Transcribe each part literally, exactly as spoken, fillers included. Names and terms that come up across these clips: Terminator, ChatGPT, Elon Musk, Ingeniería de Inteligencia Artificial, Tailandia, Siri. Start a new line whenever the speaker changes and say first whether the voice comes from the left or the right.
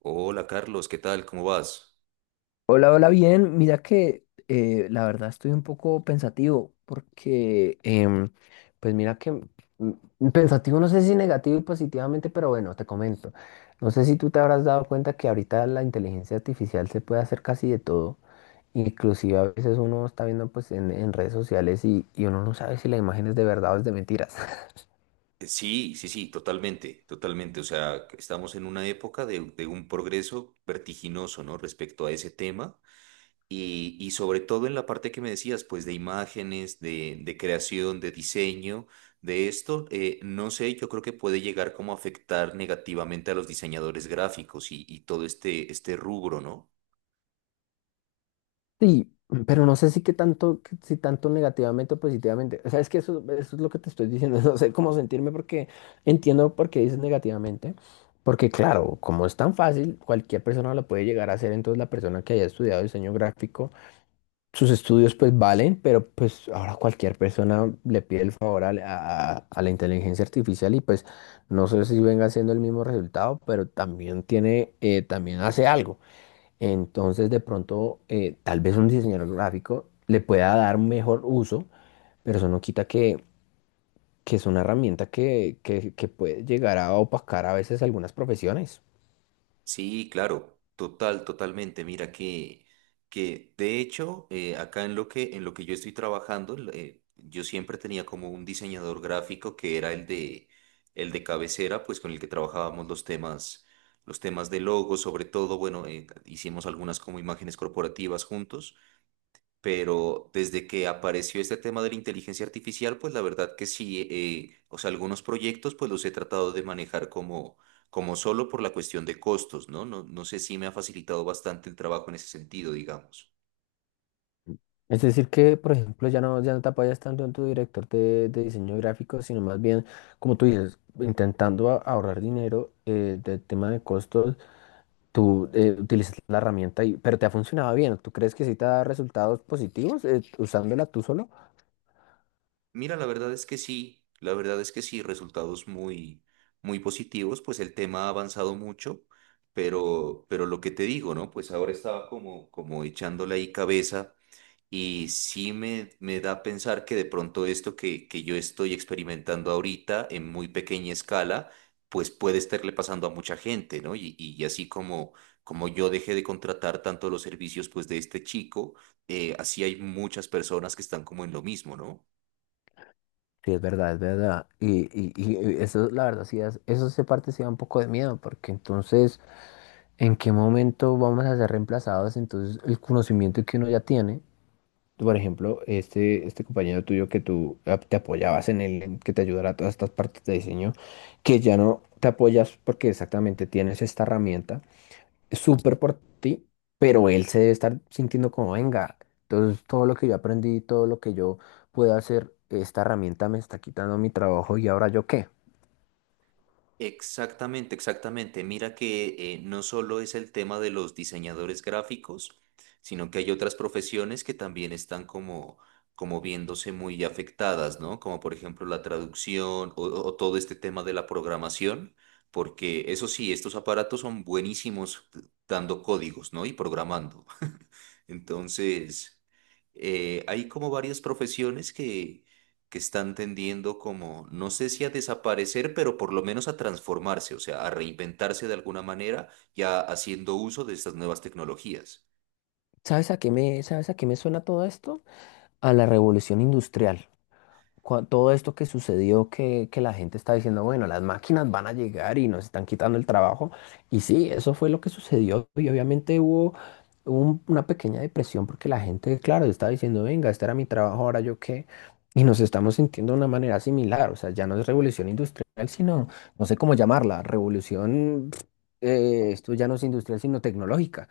right: Hola Carlos, ¿qué tal? ¿Cómo vas?
left: Hola, hola, bien. Mira que eh, la verdad estoy un poco pensativo porque, em, pues mira que mm, mm, pensativo no sé si negativo y positivamente, pero bueno, te comento. No sé si tú te habrás dado cuenta que ahorita la inteligencia artificial se puede hacer casi de todo. Inclusive a veces uno está viendo pues en, en redes sociales y, y uno no sabe si la imagen es de verdad o es de mentiras.
right: Eh, Sí, sí, sí, totalmente, totalmente. O sea, estamos en una época de, de un progreso vertiginoso, ¿no? Respecto a ese tema y, y sobre todo en la parte que me decías, pues de imágenes, de, de creación, de diseño, de esto, eh, no sé, yo creo que puede llegar como a afectar negativamente a los diseñadores gráficos y, y todo este, este rubro, ¿no?
left: Sí, pero no sé si que tanto, que si tanto negativamente o positivamente. O sea, es que eso, eso es lo que te estoy diciendo. No sé cómo sentirme porque entiendo por qué dices negativamente. Porque claro, como es tan fácil, cualquier persona lo puede llegar a hacer. Entonces la persona que haya estudiado diseño gráfico, sus estudios pues valen, pero pues ahora cualquier persona le pide el favor al- a, la a- a la inteligencia artificial y pues no sé si venga siendo el mismo resultado, pero también tiene, eh, también hace algo. Entonces, de pronto, eh, tal vez un diseñador gráfico le pueda dar mejor uso, pero eso no quita que, que es una herramienta que, que, que puede llegar a opacar a veces algunas profesiones.
right: Sí, claro, total, totalmente. Mira que, que de hecho, eh, acá en lo que, en lo que yo estoy trabajando, eh, yo siempre tenía como un diseñador gráfico que era el de, el de cabecera, pues con el que trabajábamos los temas, los temas de logo, sobre todo, bueno, eh, hicimos algunas como imágenes corporativas juntos. Pero desde que apareció este tema de la inteligencia artificial, pues la verdad que sí, eh, o sea, algunos proyectos pues los he tratado de manejar como, como solo por la cuestión de costos, ¿no? No, no sé si me ha facilitado bastante el trabajo en ese sentido, digamos.
left: Es decir, que, por ejemplo, ya no, ya no te apoyas tanto en tu director de, de diseño gráfico, sino más bien, como tú dices, intentando a- ahorrar dinero eh, del tema de costos, tú eh, utilizas la herramienta, y, pero te ha funcionado bien. ¿Tú crees que sí te da resultados positivos eh, usándola tú solo?
right: Mira, la verdad es que sí, la verdad es que sí, resultados muy, muy positivos, pues el tema ha avanzado mucho, pero, pero lo que te digo, ¿no? Pues ahora estaba como, como echándole ahí cabeza. Y sí me, me da a pensar que de pronto esto que, que yo estoy experimentando ahorita en muy pequeña escala, pues puede estarle pasando a mucha gente, ¿no? Y, y así como, como yo dejé de contratar tanto los servicios pues de este chico, eh, así hay muchas personas que están como en lo mismo, ¿no?
left: Sí, es verdad, es verdad. Y, y, y eso, la verdad, sí, es- eso se parte sí da un poco de miedo, porque entonces, ¿en qué momento vamos a ser reemplazados? Entonces, el conocimiento que uno ya tiene, por ejemplo, este, este compañero tuyo que tú ah, te apoyabas en él, en que te ayudara a todas estas partes de diseño, que ya no te apoyas porque exactamente tienes esta herramienta súper por ti, pero él se debe estar sintiendo como, venga, entonces todo lo que yo aprendí, todo lo que yo pude hacer, esta herramienta me está quitando mi trabajo y ahora yo qué.
right: Exactamente, exactamente. Mira que eh, no solo es el tema de los diseñadores gráficos, sino que hay otras profesiones que también están como, como viéndose muy afectadas, ¿no? Como por ejemplo la traducción o, o todo este tema de la programación, porque eso sí, estos aparatos son buenísimos dando códigos, ¿no? Y programando. Entonces, eh, hay como varias profesiones que, que están tendiendo como, no sé si a desaparecer, pero por lo menos a transformarse, o sea, a reinventarse de alguna manera, ya haciendo uso de estas nuevas tecnologías.
left: ¿Sabes a qué me, sabes a qué me suena todo esto? A la revolución industrial. Cua- todo esto que sucedió, que, que la gente está diciendo, bueno, las máquinas van a llegar y nos están quitando el trabajo. Y sí, eso fue lo que sucedió. Y obviamente hubo un- una pequeña depresión porque la gente, claro, estaba diciendo, venga, este era mi trabajo, ahora yo qué. Y nos estamos sintiendo de una manera similar. O sea, ya no es revolución industrial, sino, no sé cómo llamarla, revolución, pf, eh, esto ya no es industrial, sino tecnológica.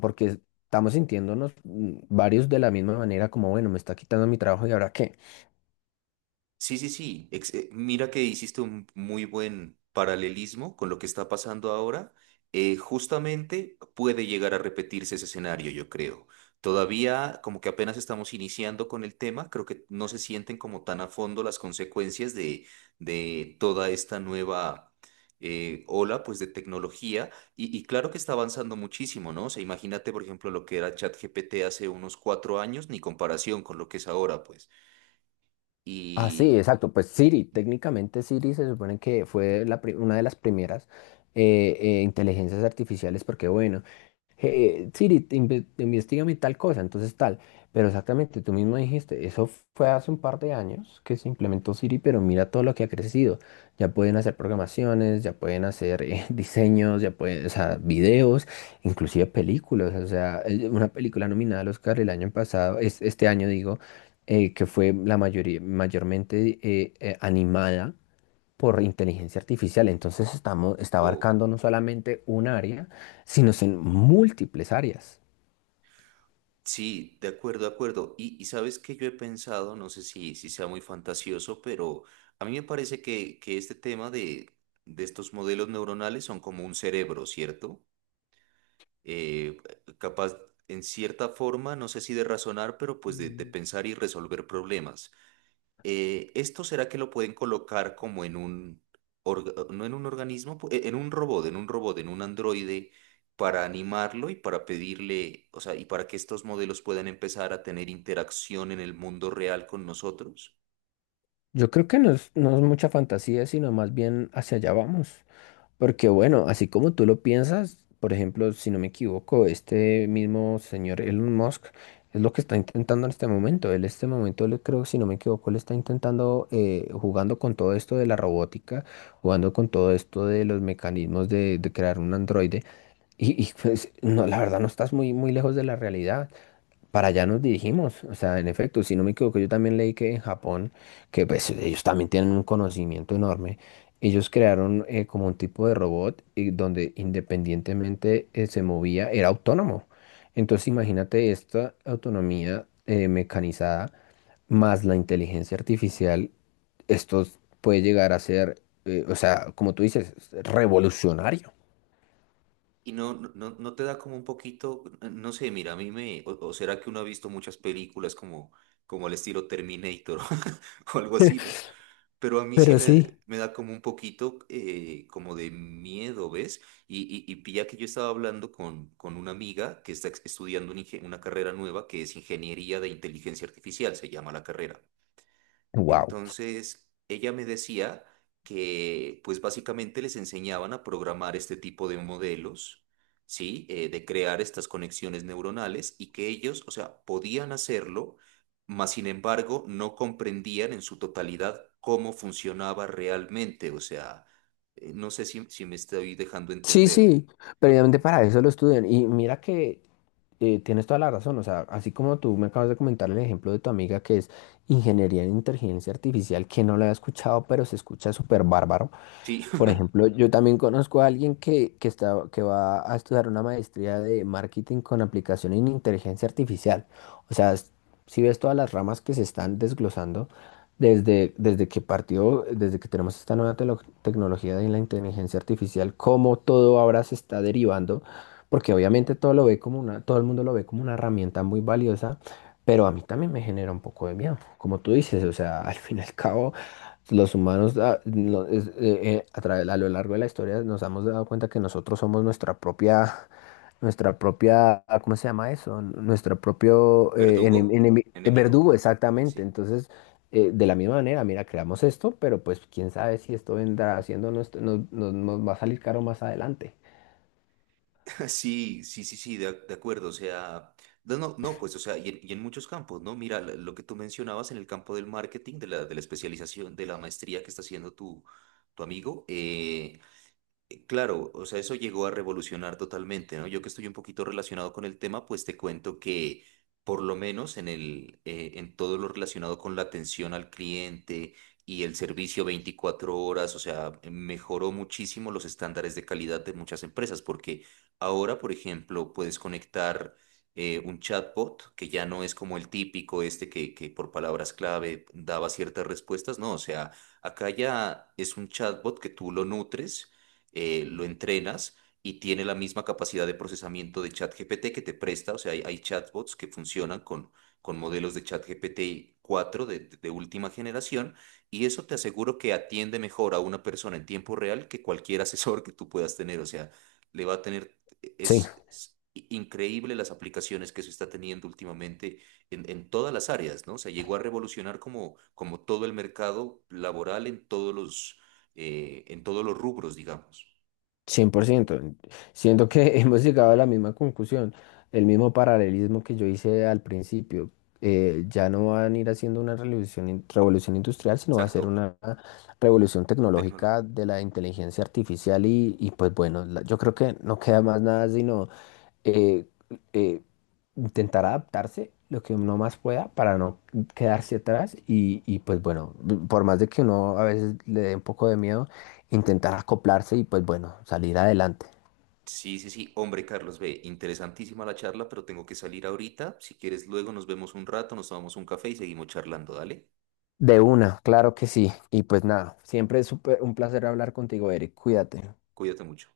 left: Porque estamos sintiéndonos mm, varios de la misma manera, como, bueno, me está quitando mi trabajo y ahora qué.
right: Sí, sí, sí. Ex- eh, mira que hiciste un muy buen paralelismo con lo que está pasando ahora. Eh, justamente puede llegar a repetirse ese escenario, yo creo. Todavía como que apenas estamos iniciando con el tema, creo que no se sienten como tan a fondo las consecuencias de, de toda esta nueva eh, ola pues de tecnología y, y claro que está avanzando muchísimo, ¿no? O sea, imagínate por ejemplo lo que era ChatGPT hace unos cuatro años, ni comparación con lo que es ahora pues.
left: Ah, sí,
right: Y...
left: exacto. Pues Siri, técnicamente Siri se supone que fue la pri- una de las primeras eh, eh, inteligencias artificiales, porque bueno eh, Siri, te inve- investígame tal cosa, entonces tal. Pero exactamente, tú mismo dijiste, eso fue hace un par de años que se implementó Siri, pero mira todo lo que ha crecido. Ya pueden hacer programaciones, ya pueden hacer eh, diseños, ya pueden, o sea, videos, inclusive películas. O sea, eh, una película nominada al Oscar el año pasado, es, este año digo, eh, que fue la mayoría, mayormente eh, eh, animada por inteligencia artificial. Entonces estamos, está
right: Wow.
left: abarcando no solamente un área, sino en múltiples áreas.
right: Sí, de acuerdo, de acuerdo. Y, y sabes que yo he pensado, no sé si, si sea muy fantasioso, pero a mí me parece que, que este tema de, de estos modelos neuronales son como un cerebro, ¿cierto? Eh, Capaz, en cierta forma, no sé si de razonar, pero pues de, de
left: Mm.
right: pensar y resolver problemas. Eh, ¿esto será que lo pueden colocar como en un, orga- no en un organismo, pu- e- en un robot, en un robot, en un androide, para animarlo y para pedirle, o sea, y para que estos modelos puedan empezar a tener interacción en el mundo real con nosotros?
left: Yo creo que no es, no es mucha fantasía, sino más bien hacia allá vamos. Porque bueno, así como tú lo piensas, por ejemplo, si no me equivoco, este mismo señor Elon Musk es lo que está intentando en este momento. Él en este momento, él creo, si no me equivoco, él está intentando eh, jugando con todo esto de la robótica, jugando con todo esto de los mecanismos de, de crear un androide. Y, y, pues, no, la verdad no estás muy, muy lejos de la realidad. Para allá nos dirigimos. O sea, en efecto, si no me equivoco, yo también leí que en Japón, que pues ellos también tienen un conocimiento enorme, ellos crearon eh, como un tipo de robot y donde independientemente eh, se movía, era autónomo. Entonces imagínate esta autonomía eh, mecanizada más la inteligencia artificial, esto puede llegar a ser, eh, o sea, como tú dices, revolucionario.
right: Y no, no, no no te da como un poquito, no sé, mira, a mí me, o, o será que uno ha visto muchas películas como, como el estilo Terminator o algo así, ¿no? Pero a mí sí
left: Pero
right: me,
left: sí,
right: me da como un poquito eh, como de miedo, ¿ves? Y, y, y pilla que yo estaba hablando con, con una amiga que está ex- estudiando un inge- una carrera nueva que es Ingeniería de Inteligencia Artificial, se llama la carrera.
left: wow.
right: Entonces, ella me decía que pues básicamente les enseñaban a programar este tipo de modelos, ¿sí? Eh, de crear estas conexiones neuronales y que ellos, o sea, podían hacerlo, mas sin embargo no comprendían en su totalidad cómo funcionaba realmente. O sea, eh, no sé si, si me estoy dejando
left: Sí,
right: entender.
left: sí, precisamente para eso lo estudian. Y mira que eh, tienes toda la razón. O sea, así como tú me acabas de comentar el ejemplo de tu amiga que es ingeniería en inteligencia artificial, que no la había escuchado, pero se escucha súper bárbaro.
right: Sí,
left: Por ejemplo, yo también conozco a alguien que, que, está, que va a estudiar una maestría de marketing con aplicación en inteligencia artificial. O sea, es- si ves todas las ramas que se están desglosando desde, desde que partió, desde que tenemos esta nueva telo- tecnología de la inteligencia artificial, cómo todo ahora se está derivando, porque obviamente todo lo ve como una, todo el mundo lo ve como una herramienta muy valiosa, pero a mí también me genera un poco de miedo, como tú dices, o sea, al fin y al cabo. Los humanos, ah, no, es- eh, eh, a través- a lo largo de la historia nos hemos dado cuenta que nosotros somos nuestra propia, nuestra propia, ah, ¿cómo se llama eso? Nuestro propio eh, enem-
right: verdugo,
left: enemi- eh,
right: enemigo.
left: verdugo, exactamente.
right: Sí.
left: Entonces, eh, de la misma manera, mira, creamos esto, pero pues quién sabe si esto vendrá haciendo, nos, nos, nos va a salir caro más adelante.
right: Sí, sí, sí, sí, de, de acuerdo, o sea, no, no, no, pues, o sea, y en, y en muchos campos, ¿no? Mira, la- lo que tú mencionabas en el campo del marketing, de la, de la especialización, de la maestría que está haciendo tu, tu amigo, eh, eh, claro, o sea, eso llegó a revolucionar totalmente, ¿no? Yo que estoy un poquito relacionado con el tema, pues te cuento que por lo menos en el, eh, en todo lo relacionado con la atención al cliente y el servicio veinticuatro horas, o sea, mejoró muchísimo los estándares de calidad de muchas empresas, porque ahora, por ejemplo, puedes conectar eh, un chatbot que ya no es como el típico este que, que por palabras clave daba ciertas respuestas, no, o sea, acá ya es un chatbot que tú lo nutres, eh, lo entrenas y tiene la misma capacidad de procesamiento de ChatGPT que te presta. O sea, hay, hay chatbots que funcionan con, con modelos de ChatGPT cuatro de, de de última generación y eso te aseguro que atiende mejor a una persona en tiempo real que cualquier asesor que tú puedas tener. O sea, le va a tener, e,
left: Sí,
right: es, es increíble las aplicaciones que se está teniendo últimamente en, en todas las áreas, ¿no? O sea, llegó a revolucionar como, como todo el mercado laboral en todos los, eh, en todos los rubros, digamos.
left: cien por ciento. Siento que hemos llegado a la misma conclusión, el mismo paralelismo que yo hice al principio. Eh, ya no van a ir haciendo una revolución, in- revolución industrial, sino va a ser
right: Exacto,
left: una revolución
right: tecnólogo.
left: tecnológica de la inteligencia artificial y, y pues bueno, la- yo creo que no queda más nada sino eh, eh, intentar adaptarse lo que uno más pueda para no quedarse atrás y, y, pues bueno, por más de que uno a veces le dé un poco de miedo, intentar acoplarse y pues bueno, salir adelante.
right: Sí, sí, sí. Hombre, Carlos, ve, interesantísima la charla, pero tengo que salir ahorita. Si quieres, luego nos vemos un rato, nos tomamos un café y seguimos charlando, dale.
left: De una, claro que sí. Y pues nada, siempre es súper un placer hablar contigo, Eric. Cuídate.
right: Cuídate mucho.